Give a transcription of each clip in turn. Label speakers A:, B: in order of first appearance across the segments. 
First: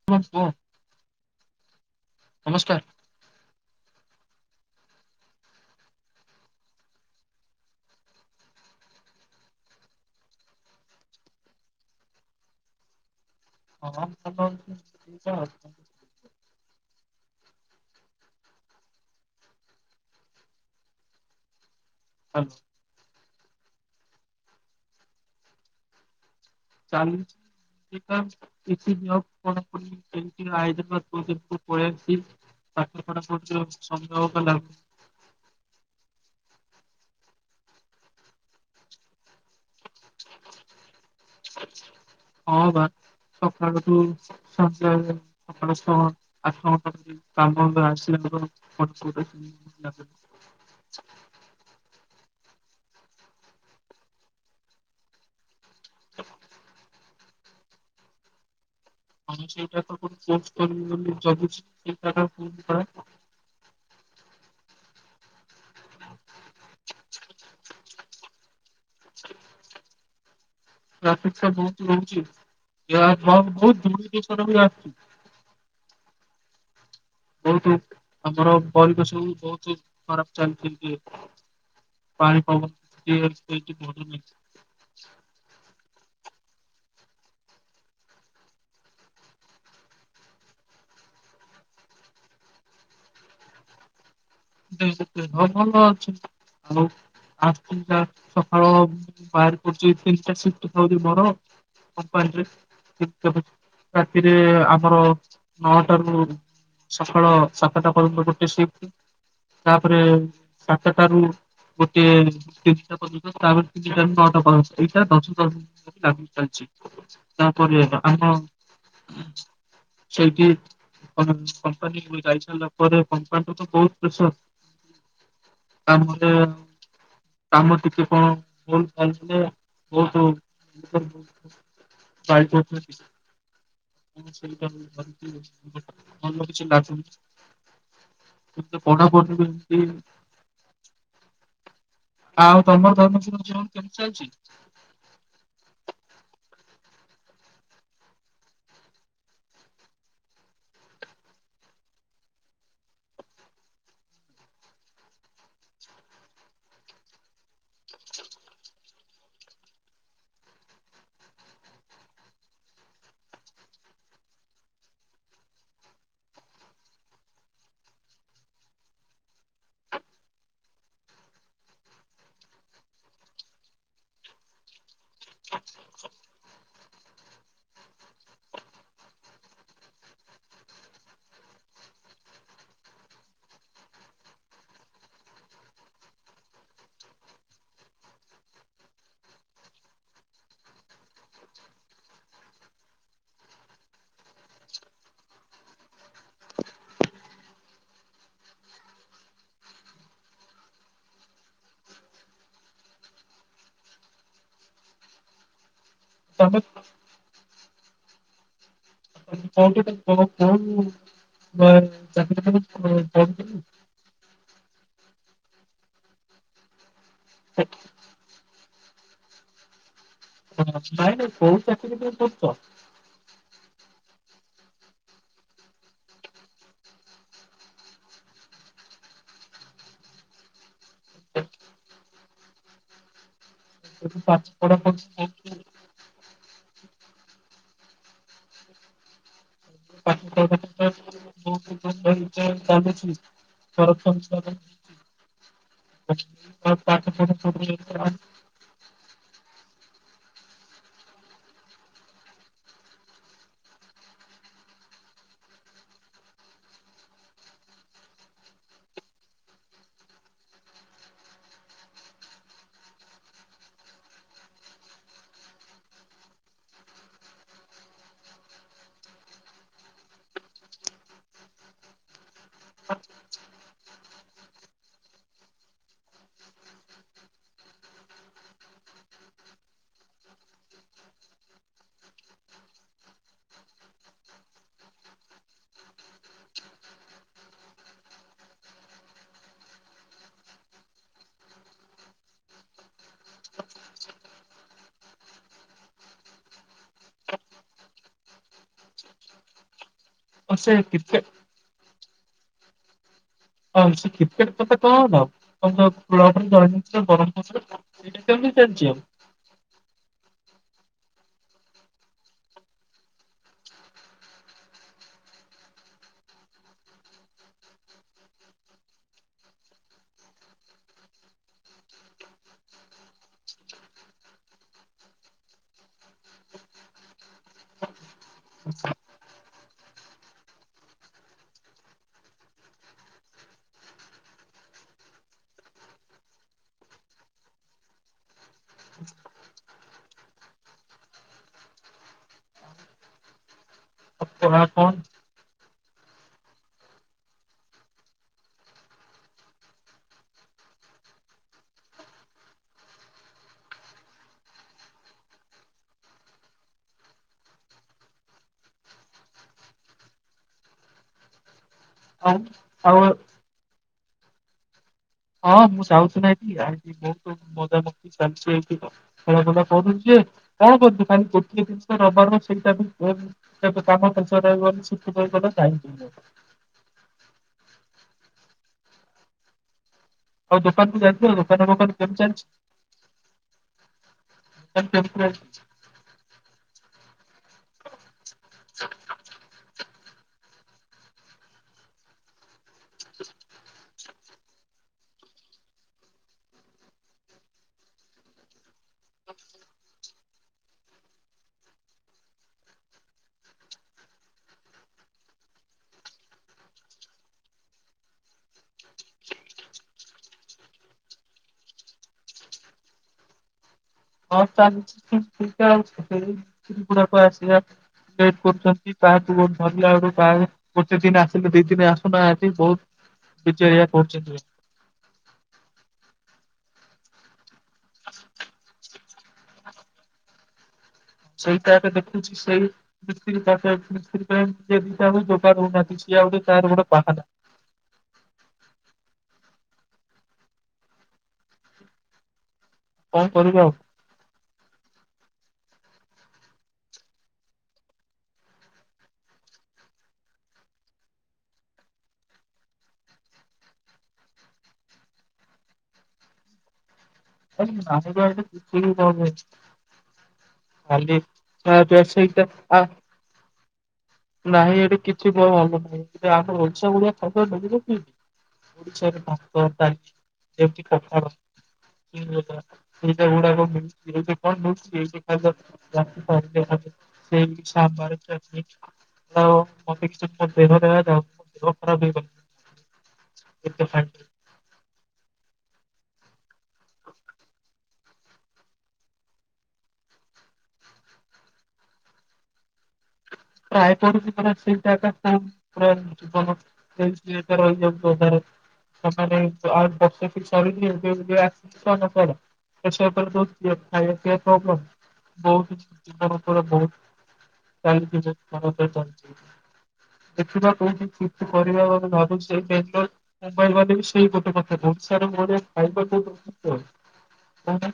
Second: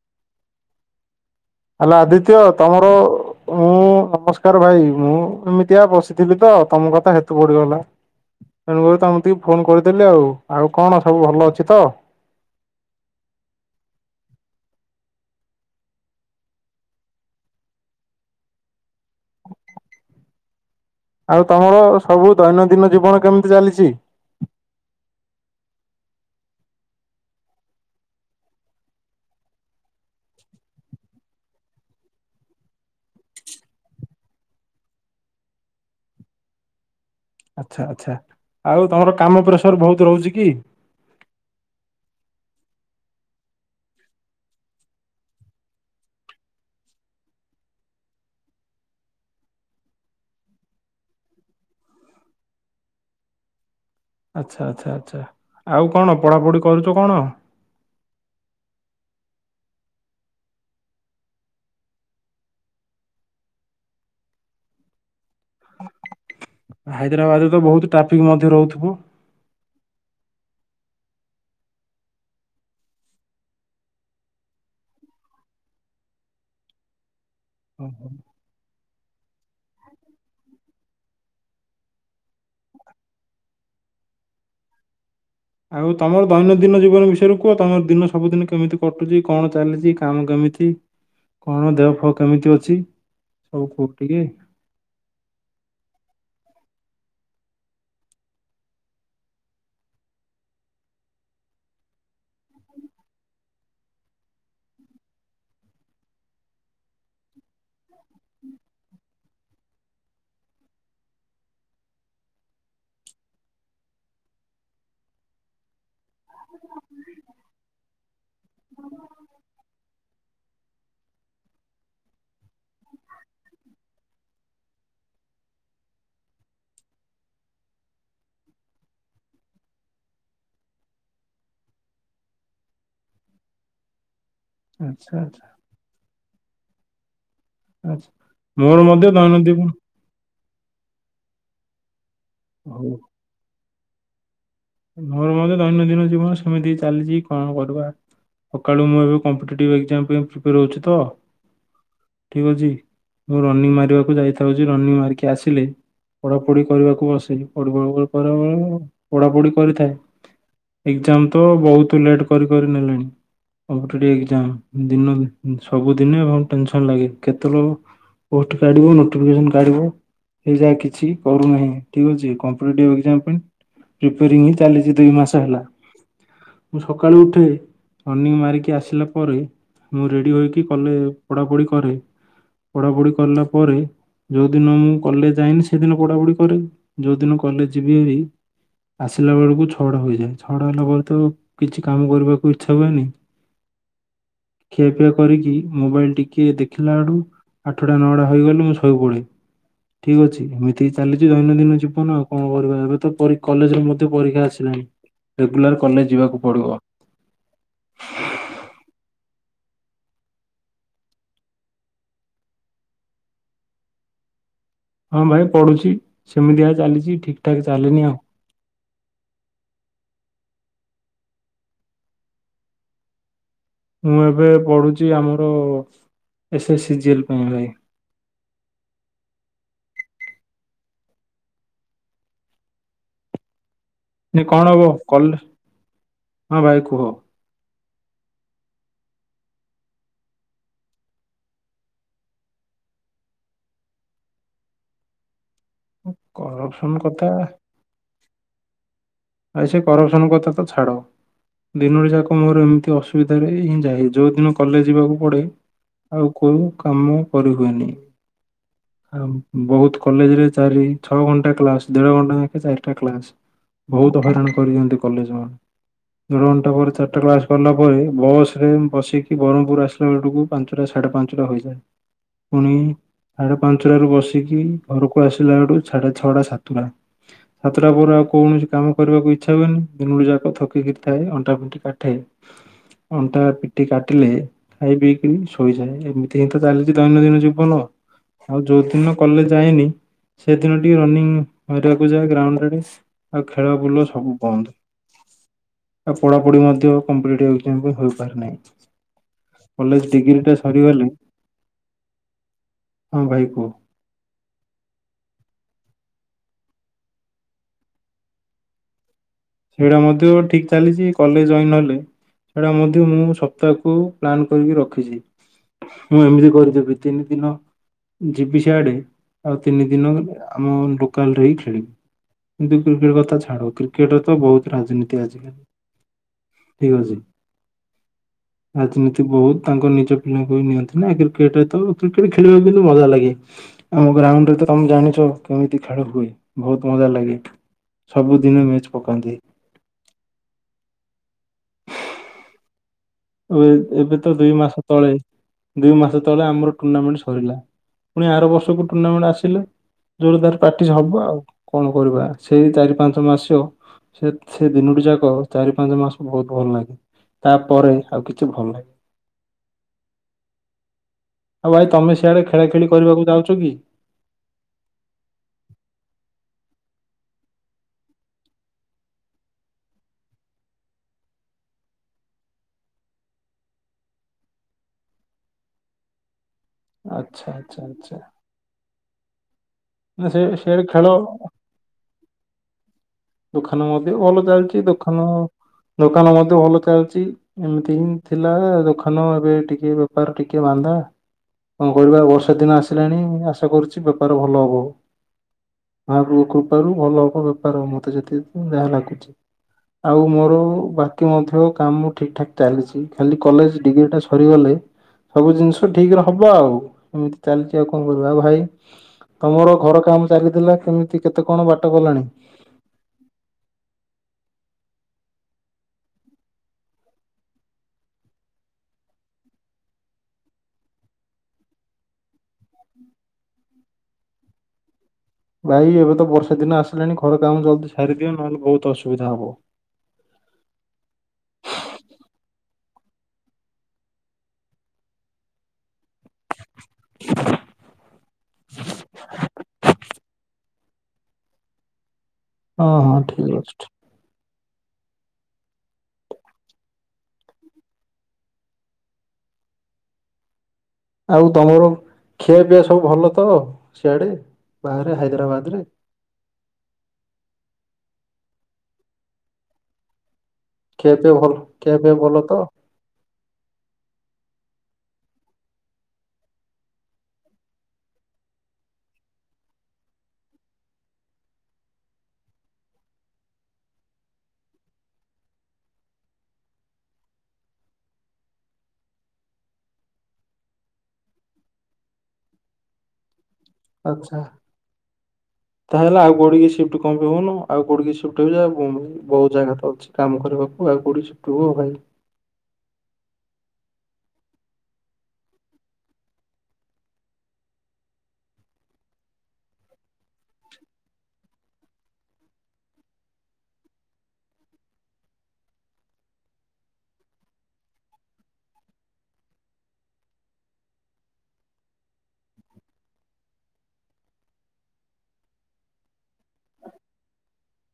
A: [inaudible]
B: Hello Aditya
A: ନମସ୍କାର।
B: ତମର ଓ ମୁଁ ନମସ୍କାର ଭାଇ ମୁଁ ଏମିତିଆ ବସିଥିଲି ତ ତମ କଥା ହେତୁ ପଡିଗଲା। ତେଣୁକରି ତମ ତିକି ଫୋନ୍ କରିଦେଲି ଆଉ ଆଉ କଣ ସବୁ ଭଲ ଅଛି ତ।
A: ହଁ ଭଲ [inaudible]
B: ଆଉ ତମର ସବୁ ଦୈନଦିନ ଜୀବନ କେମିତି ଚାଲିଚି?
A: ଚାଲିଚି। [inaudible] ପାଠ ପଢା [inaudible]
B: ଆଚ୍ଛା ଆଚ୍ଛା ଆଉ ତମର କାମ ପ୍ରେସର ବହୁତ ରହୁଛି କି?
A: ହଁ ବା ସକାଳଠୁ ସନ୍ଧ୍ୟାଯାଏ। ସକାଳୁ ଛଅ ଆଠ ଘଣ୍ଟା କାମ ଆସିବେ [unintelligible]
B: ଆଚ୍ଛା ଆଚ୍ଛା ଆଚ୍ଛା ଆଉ କଣ ପଢ଼ାପଢ଼ି କରୁଚ କଣ?
A: [inaudible]
B: ହାଇଦ୍ରାବାଦରେ ତ ବହୁତ ଟ୍ରାଫିକ୍ ମଧ୍ୟ ରହୁଥୁବୁ।
A: ଟାଫିକ ଟା ବହୁତ ରହୁଛି ଯା ବହୁତ ଧୂଳି ଧୂସର ବି ଆସଚି ବହୁତ ଆମର ପରିବେଶ ସବୁ ବହୁତ ଖରାପ ଚାଲି [unintelligible] ପାଣି ପବନ [unintelligible]
B: ଆଉ ତମର ଦୈନଦିନ ଜୀବନ ବିଷୟରେ କୁହ ତମର ଦିନ ସବୁଦିନ କେମିତି କଟୁଚି କଣ ଚାଲିଚି କାମ କେମିତି। କଣ ଦେହ ଫଅ କେମିତି ଅଛି ସବୁ କୁହ ଟିକେ।
A: [inaudible] ଭଲ ଅଛି ଆଉ [inaudible] କମ୍ପାନୀରେ [unintelligible] ରାତିରେ ଆମର ନଅଟା ରୁ। ସଖାଳ ସାତଟା ପର୍ଯ୍ୟନ୍ତ ଗୋଟେ ସିପ୍ଟି। ତାପରେ ସାତଟାରୁ। ଗୋଟେ ତିନିଟା ପର୍ଯ୍ୟନ୍ତ ତାପରେ ତିନିଟ ର ନଅଟା ପର୍ଯ୍ୟନ୍ତ ଏଇଟା ଦଶରୁ ଦଶ [unintelligible] ଚାଲିଛି ତାପରେ ଆମ ସେଇଠି କମ୍ପାନୀ ଯାଇସାଇଲା ପରେ କମ୍ପାନୀରୁ ତ ବହୁତ ପ୍ରେସର। ଆ ମୁଁ ଦ କାମ ଟିକେ କଣ ଭୁଲ ଭାଲେ ହେଲେ ବହୁତ ପ୍ର [unintelligible]
B: ଆଚ୍ଛା ଆଚ୍ଛା
A: [inaudible] ଭଲ କିଛି ଲାଗୁନି।
B: ଆଛା
A: କିନ୍ତୁ
B: ମୋର ମଧ୍ୟ
A: ପଢାପଢି
B: ଦୈନ
A: ବି
B: ଦିନ
A: ଏମତି ଆଉ
B: ହଉ
A: ତମର ଦୈନ ଦିନ ଜୀବନ କେମିତି ଚାଲିଛି?
B: ମୋର ଭଣଞ୍ଜା ଦୈନନ୍ଦିନ ଜୀବନ ସେମିତି ଚାଲିଛି କଣ କରିବା। ସକାଳୁ ମୁଁ ଏବେ କମ୍ପିଟେଟିଭ୍ ଏକ୍ଜାମ ପାଇଁ ପ୍ରିପେୟାର ହେଉଛି ତ। ଠିକ୍ ଅଛି ମୁଁ ରନିଂ ମାରିବାକୁ ଯାଇଥାଉଛି ରନିଂ ମାରିକି ଆସିଲି। ପଢାପୋଢି କରିବାକୁ ବସିଚି ପଢି ପ [unintelligible] କରିବା ପଢାପୋଢ କରିଥାଏ ଏକ୍ଜାମ ତ ବହୁତ୍ ଲେଟ୍ କରି କରି ନେଲେଣି। ଅଂ ଟୁଡେ ଏକ୍‌ଜାମ ଦିନ ସବୁ ଦିନେ ଟେନସନ୍‌ ଲାଗେ କେତେ ଲୋକ ପୋଷ୍ଟ କାଢୋଫିକେସ କାଢ [unintelligible] ଏରା କିଛି କରୁନାହିଁ ଠିକ୍ ଅଛି କମ୍ପିଟେଟିଭ ଏକ୍ଜାମ ପାଇଁ ଦିନି ଚାଲିଛି ଦୁଇ ମାସ ହେଲା ମୁଁ ସକାଳୁ ଉଠେ ରନିଂ ମାରିକି ଆସିଲା ପରେ ମୁଁ ରେଡ଼ି ହୋଇକି କଲେ ପଢାପଢ଼ି କରେ। ପଢାପଢ଼ି କଲା ପରେ ଯେଉଦିନ ମୁଁ କଲେଜ ଯାଇନି ସେଦିନ ପଢ଼ାପଢ଼ି କରେ ଯେଉଦିନ କଲେଜ ଯିବି ଏହି ଆସିଲା ବେଳକୁ ଛଅ ଟା ହୋଇଯାଏ ଛ ଟା ହେଲାବେଳତୁ କିଛି କାମ କରିବାକୁ ଇଚ୍ଛା ହୁଏନି।
A: ହ ହ।
B: ଖିଆପିଆ କରିକି ମୋବାଇଲ ଟିକେ ଦେଖିଲା ବଡୁ ଆଠଟା ନଅଟା ହେଇଗଲେ ମୁଁ ଶୋଇ ପଡ଼େ। ଠିକ୍ ଅଛି ଏମିତି ଚାଲିଛି ଦୈନନ୍ଦିନ ଜୀବନ ଆଉ କଣ କରିବା ଏବେ ତ ପରୀ କଲେଜରେ ମଧ୍ୟ ପରୀକ୍ଷା ଆସିଲାଣି ରେଗୁଲାର କଲେଜ ଯିବାକୁ
A: ତମେ
B: ପଡିବ।
A: କୁ କଣ କୁ ଚାକି [unintelligible]
B: ହଁ ଭାଇ ପଢୁଛି ସେମିତିଆ ଚାଲିଛି ଠିକ୍ ଠାକ୍ ଚାଲିନି ଆଉ।
A: ହ ନାଇଁ ନାଇଁ କୋଉଠି ଚାକିରି ଟେ କରୁଛ।
B: ମୁଁ ଏବେ ପଢୁଛି ଆମର ଏସ୍ ଏସ୍ ସି ଜଏଲ ପାଇଁ ଭାଇ।
A: ଏବେ
B: ନ
A: ପାଠ
B: କଣ ହବ
A: ପଢାପଢି
B: କଲ
A: କରୁଛ?
B: ହଁ ଭାଇ କୁହ।
A: [unintelligible] ଚାୁ [unintelligible] ପା
B: କରପସନ
A: ପାଠ
B: କଥା
A: ପଢା ପଢି ରେ କଣ୍।
B: ଆଉ ସେ କରପସନ କଥା ତ ଛାଡ। ଦିନରେ ଯାକ ମୋର ଏମିତି ଅସୁବିଧାରେ ଏଇ ହିଁ ଯାଏ ଯୋଉ ଦିନ କଲେଜ ଯିବାକୁ ପଡ଼େ। ଆଉ କୋଉ କାମ କରି ହୁଏନି। ଆଉ ବହୁତ୍ କଲେଜରେ ଚାରି ଛଅ ଘଣ୍ଟା କ୍ଲାସ ଦେଢ ଘଣ୍ଟା ଦେଖି ଥାଏ ଏଷ୍ଟ୍ରା କ୍ଲାସ। ବହୁତ ହଇରାଣ କରିଦିନ୍ତି କଲେଜ ମାନ। ଦେଢ ଘଣ୍ଟା ପରେ ଚାରିଟା କ୍ଲାସ କରିଲା ପରେ ବସ ରେ ବସିକି ବ୍ରହ୍ମପୁର ଆସିଲା ବେଳକୁ ପାଞ୍ଚଟା ସାଢେ ପାଞ୍ଚଟା ହୋଇଯାଏ ପୁଣି ସାଢେ ପାଞ୍ଚଟାରୁ ବସିକି ଘରକୁ ଆସିଲା ବେଢୁ ସାଢେ ଛଅଟା ସାତଟା। ସାତଟା ପରେ ଆଉ କୌଣସି କାମ କରିବାକୁ ଇଚ୍ଛା ହୁଏନି ଦିନ ଯାକ ଥକିକିରି ଥାଏ ଅଣ୍ଟା ପିଠି କାଟେ। ଅଣ୍ଟା ପିଠି କାଟିଲେ ଖାଇ ପିଇ କିରି ଶୋଇଯାଏ ଏମିତି ହିଁ ତ ଚାଲିଛି ଦୈନନ୍ଦିନ ଜୀବନ। ଆଉ ଯୋଉ ଦିନ କଲେଜ ଯାଏନି ସେଦିନ ଟିକେ ରନିଂ କରିବାକୁ ଯାଏ ଗ୍ରାଉଣ୍ଡରେ। ଆଉ ଖେଳ ବୁଲ ସବୁ ବନ୍ଦ। ଆଉ ପଢାପଢି ମଧ୍ୟ କମ୍ପ୍ଲିଟ୍ ଏକ୍ ହୋଇପାରୁନାହିଁ। କଲେଜ ଡିଗ୍ରୀ
A: ଆଉ
B: ଟା
A: ସେ
B: ସରିଗଲେ
A: କ୍ରିକେଟ
B: ହଁ ଭାଇ କୁହ।
A: ହଉ ସେ କିକ୍ରେଟ କ ତ [unintelligible] ଏଇଟା କେମିତି ଚାଲିଛି ଆଉ।
B: ସେଇଟା ମଧ୍ୟ ଠିକ ଚାଲିଛି କଲେଜ ଜଏନ୍ ହେଲେ ସେଟା ମଧ୍ୟ ମୁଁ ସପ୍ତାହକୁ ପ୍ଲାନ୍ କରିକି ରଖିଛି। ମୁଁ ଏମିତି କରିଦେବି ତିନି ଦିନ ଯିବି ସିଆଡେ ଆଉ ତିନି ଦିନ ଆମ ଲୋକାଲରେ ହି ଖେଳିବି। କିନ୍ତୁ କ୍ରିକେଟ କଥା ଛାଡ଼ କ୍ରିକେଟ ତ ବହୁତ ରାଜନୀତି ଆଜିକାଲି ଠିକ ଅଛି ରାଜନୀତି ବହୁତ ତାଙ୍କ ନିଜ ପିଲାଙ୍କୁ ହିଁ ନିଅନ୍ତି ନା କ୍ରିକେଟ ତ କ୍ରିକେଟ ଖେଳିବାକୁ କିନ୍ତୁ ମଜା ଲାଗେ। ଆଉ ଗ୍ରାଉଣ୍ଡରେ ତ ତମେ ଜାଣିଛ କେମିତି ଖେଳ ହୁଏ ବହୁତ ମଜା ଲାଗେ। ସବୁଦିନ ମ୍ୟାଚ ପକାନ୍ତି। ହଁ ଏ ଏବେ ତ ଦୁଇ
A: ପଢା
B: ମାସ
A: କଣ
B: ତଳେ ଦୁଇ ମାସ ତଳେ ଆମର ଟୁର୍ଣ୍ଣାମେଣ୍ଟ ସରିଲା। ପୁଣି ଆର ବର୍ଷକୁ ଟୁର୍ଣ୍ଣାମେଣ୍ଟ ଆସିଲେ। ଯେବେଳେ ତାର ପ୍ରାକ୍ଟିସ ହବ ଆଉ କଣ କରିବା ସେଇ ଚାରି ପାଞ୍ଚ ମାସ୍ୟ। ସେ ସେ ଦିନୋଟି ଯାକ ଚାରି ପାଞ୍ଚ ମାସ ବହୁତ ଭଲ ଲାଗେ ତାପରେ ଆଉ କିଛି ଭଲ ନାଇଁ। ଆଉ ଭାଇ ତମେ
A: ଆଉ
B: ସିଆଡେ ଖେଳା ଖେଳି
A: ଆଉ
B: କରିବାକୁ ଯାଉଛ କି?
A: ହଁ ମୁଁ ଯାଉଚି ନାଁ ଏଠି ଆଏଠି ବହୁତ ମଜାମକ୍ତି ଚାଲିଛି ଏଇଠି। ଖେଳା କୁଦା କରୁଛି ଯେ କଣ କରଛୁ ଖାଲି ଗୋଟିଏ ଜିନିଷ ରବାର ସେଇଟା ବି କେବେ କାମ ପ୍ରେସର ରହିବନି ଶିଖି ପାରିବ ଚାହିଁକି।
B: ଆଚ୍ଛା ଆଚ୍ଛା ଆଚ୍ଛା। ନା ସେ
A: ଆଉ
B: ସିଆଡେ
A: ଦୋକାନକୁ
B: ଖେଳ
A: ଜାଇଥିଲ ଦୋକାନ କାମ କେମି ଚାଲିଛି?
B: ଦୋକାନ ମଧ୍ୟ ଭଲ ଚାଲିଛି ଦୋକାନ
A: ହଁ
B: ଦୋକାନ ମଧ୍ୟ ଭଲ ଚାଲିଛି। ଏମିତି ହିଁ ଥିଲା ଦୋକାନ ଏବେ ଟିକେ ବେପାର ଟିକେ ମାନ୍ଦା। କଣ କରିବା ବର୍ଷା ଦିନ ଆସିଲାଣି ଆଶା କରୁଛି ବେପାର ଭଲ ହବ। ମହାପ୍ରଭୁ କୃପାରୁ ଭଲ ହବ ବେପାର ମତେ ଯେତିକି ଯାହା ଲାଗୁଛି? ଆଉ ମୋର ବାକି ମଧ୍ୟ କାମ ଠିକ ଠାକ୍ ଚାଲିଛି ଖାଲି କଲେଜ ଡିଗ୍ରୀଟା ସରିଗଲେ ସବୁ ଜିନିଷ ଠିକରେ ହବ ଆଉ ଏମିତି ଚାଲିଛି ଆଉ କଣ କରିବା ଆଉ ଭାଇ ତମର ଘର କାମ ଚାଲିଥିଲା କେମିତି କେତେ କଣ ବାଟ ଗଲାଣି?
A: ହଁ ଚାଲିଚ ଠିକ ଠାକ ଆସିବା [unintelligible] କରୁଛନ୍ତି ତାହା ତୁ ଗହୁ ଭଲ ଲାଗୁହା [unintelligible] ଗୋଟେ ଦିନ ଆସିଲେ ଦି ଦିନ ଆସୁନାହାଁନ୍ତି ବହୁତ ବିଚାରିଆ କରୁଛନ୍ତି।
B: ଭାଇ ଏବେ ତ ବର୍ଷା ଦିନ ଆସିଲାଣି ଘର କାମ ଜଲଦି ସାରିଦିଅ ନହେଲେ ବହୁତ ଅସୁବିଧା ହବ।
A: ସେଇଟା ଏବେ ଦେଖୁଛି ସେଇ ମିସ୍ତ୍ରୀ ପା ମିସ୍ତ୍ରୀ ପାଇଁ ଜଦି ଦଦା ରହୁନାହାନ୍ତି ସେ ଆଉ ଗୋଟେ ତାର ଗୋଟେ ବାହାନା।
B: ହଁ ହଁ
A: କଣ
B: ଠିକ୍
A: କରିବ ଆଉ
B: ଅଛି ଠିକ ଆଉ ତମର ଖିଆପିଆ ସବୁ ଭଲ ତ ସିଆଡ଼େ ବାହାରେ ହାଇଦ୍ରାବାଦରେ।
A: ଆ ନାନୀ [unintelligible]
B: ଖିଆ ପିଆ ଭଲ
A: ଆ
B: ଖିଆ ପିଆ ଭଲ
A: ବସଇତ
B: ତ
A: [unintelligible] ନାଇଁ ଏଠି କିଛି ଭଲ ନାହିଁ କି ଆମର ଓଡ଼ିଷା ଭଳିଆ ଖାଇବା ମିଳିବ କି? ଓଶାରେଠ କଥା [unintelligible] ଏଇଟା ଗୁଡାକ ମିଳୁଛି ଏଇଠି କଣ ମିଳୁଛି ଏଇଠି ଖା [unintelligible] ସେ ସା ଭାରତ ରେ। [inaudible] ଆଉ ମତେ କିଛି ଦେହ ଦୋ ଦେହ ଖରାପ ହେଇପାର?
B: ଆଚ୍ଛା। ତାହେଲେ ଆଉ କୋଉଠିକି ସିଫ୍ସି କଣ ପାଇଁ ହଉନ ଆଉ କୋଉଠି ସିଫ୍ଟ ହେଇଯା ଆଉ କଣ? ବହୁତ ଜାଗା ତ ଅଛି କାମ କରିବାକୁ ଆଉ କୋଉଠି ସିଫ୍ଟ ହୁଅ ଭାଇ।
A: ରାୟପୁରପ [inaudible] [unintelligible] ରହିଯାଉଚି ଅଧାରୁ। [inaudible] [inaudible] [unintelligible] [unintelligible] ଦେଖିବା କୋଉଠି ସିଫ୍ଟ କରିବା କଥା ଭାବୁଚି ସେଇ ଟେନସନ୍। ମୋବାଇଲ ବାଲା ବି ସେଇ ଗୋଟେ କଥା କୋହୁଚି। ସାର୍ ମୋ ଏଇ ଖାଇବା [unintelligible] କୋହୁନ।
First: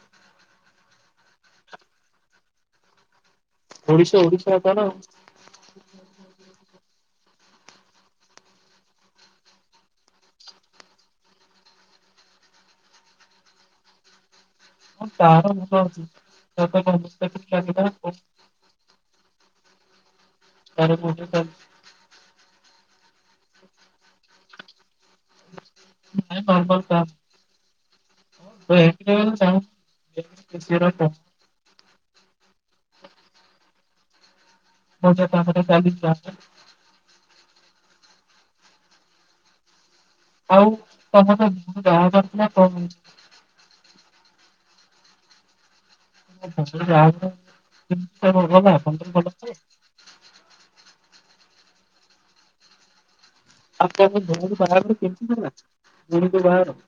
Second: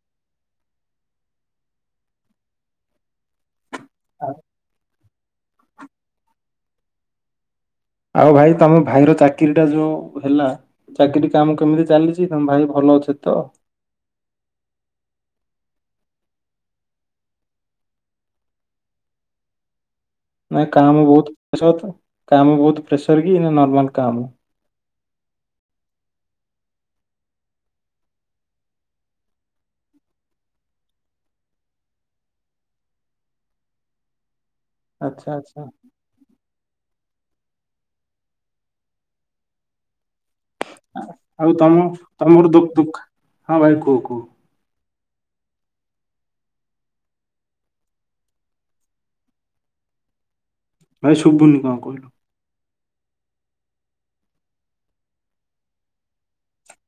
A: ଓଡିଶ
B: ଆଉ
A: ଓଡିଶାର କୋହୁନ। [unintelligible] [inaudible]
B: ଆଉ ଭାଇ ତମ ଭାଇର ଚାକିରିଟା ଯୋଉ ହେଲା। ଚାକିରି କାମ କେମିତି ଚାଲିଚି। ତମ ଭାଇ ଭଲ ଅଛି ତ?
A: ହଁ ତାର ଭଲ ଅଛି [unintelligible]
B: ନାଇଁ କାମ ବୋହୁତ ପ୍ରେସର ତ। କାମ ବୋହୁତ ପ୍ରେସର କି ନର୍ମାଲ କାମ।
A: ନାଇଁ ନର୍ମାଲ କାମ୍। [unintelligible] [inaudible]
B: ଆଚ୍ଛା ଆଚ୍ଛା
A: [unintelligible]
B: ଆ
A: ତମର
B: ଆଉ ତମ
A: ବାହାଘର ଥିଲା
B: ତମର
A: ବାହାଘର
B: ଦୁ-ଦୁଃଖ୍ ହଁ ଭାଇ କୁହ କୁହ।
A: [unintelligible] ହବନା ସମ୍ପର୍କ ଭଲ ତ?
B: ଭାଇ ଶୁବୁନି କଣ କହିଲୁ।
A: ଆପଣଙ୍କ ଭଉଣି ବାହାଘର କେମତି ହେଲା ଭ‌ଉଣୀଙ୍କ ବାହାଘର?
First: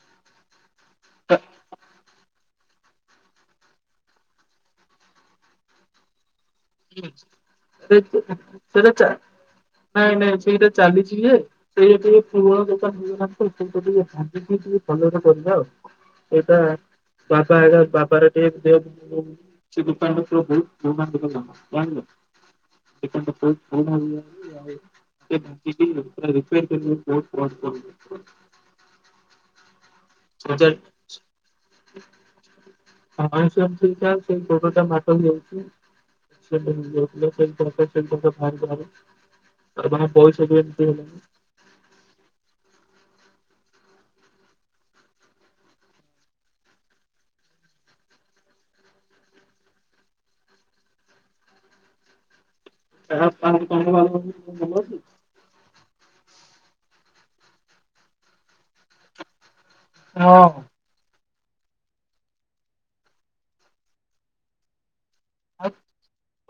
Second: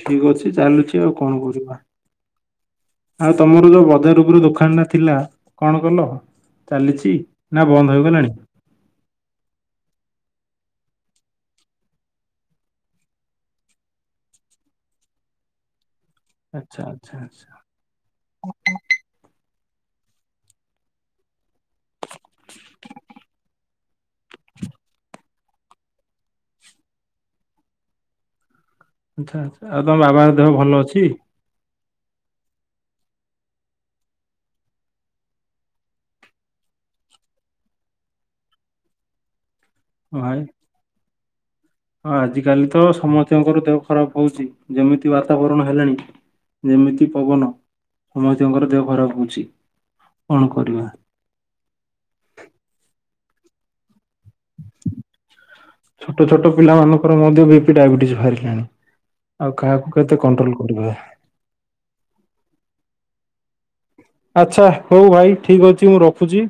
B: ଠିକ୍ ଅଛି ଚାଲୁଚି ଆଉ କଣ
A: ବାହାଘର
B: କରିବା। ଆଉ ତମର ଯୋଉ ବଜାର ଉପରେ ଦୋକଖାନଟା ଥିଲା କଣ କଲ? ଚାଲିଚି ନା ବନ୍ଦ ହେଇଗଲାଣି।
A: ସେଇଟା ଚା ନାଇଁ ନାଇଁ ସେଇଟା ଚାଲିଛି ଯେ ସେ ଟିକେ ପୁରୁଣା ଦୋକାନ ହେଇଗଲାଣି ତ ସେଥିପାଇଁ ଟିକେ ଭାବିକିି ଟିକେ କଲର ଦବା ଆଉ। ଏଇଟା
B: ଆଚ୍ଛା ଆଚ୍ଛା ଆଚ୍ଛା
A: ବାପାର [unintelligible] [unintelligible] [unintelligible] [unintelligible]
B: ଆଚ୍ଛା ଆଚ୍ଛା ଆଉ ତମ ବାବାଙ୍କ ଦେହ
A: ସଜା
B: ଭଲ ଅଛି?
A: [unintelligible] [unintelligible] ଆରେ ଭାଇ ପଇସା ବି
B: ଭାଇ?
A: ଏମିତି ହେଲା
B: ହଁ ଆଜ କାଲି ତ ସମସ୍ତଙ୍କର ଦେହ ଖରାପ ହୋଉଚି ଯେମିତି ବାତାବରଣ ହେଲାଣି। ଯେମିତି ପବନ ସମସ୍ତଙ୍କର ଦେହ ଖରାପ ହୋଉଚି କଣ କରିବା।
A: [unintelligible] ଭଲ ଅଛି?
B: ଛୋଟ ଛୋଟ ପିଲାମାନଙ୍କର ମଧ୍ୟ ବିପି, ଡାଇବେଟିସ୍ ବାହାରିଲାଣି। ଆଉ କାହାକୁ କେତେ
A: ହଁ
B: କଣ୍ଟ୍ରୋଲ କରିବା। ଆଚ୍ଛା ହୋଉ ଭାଇ ଠିକ୍ ଅଛି ମୁଁ ରଖୁଚି।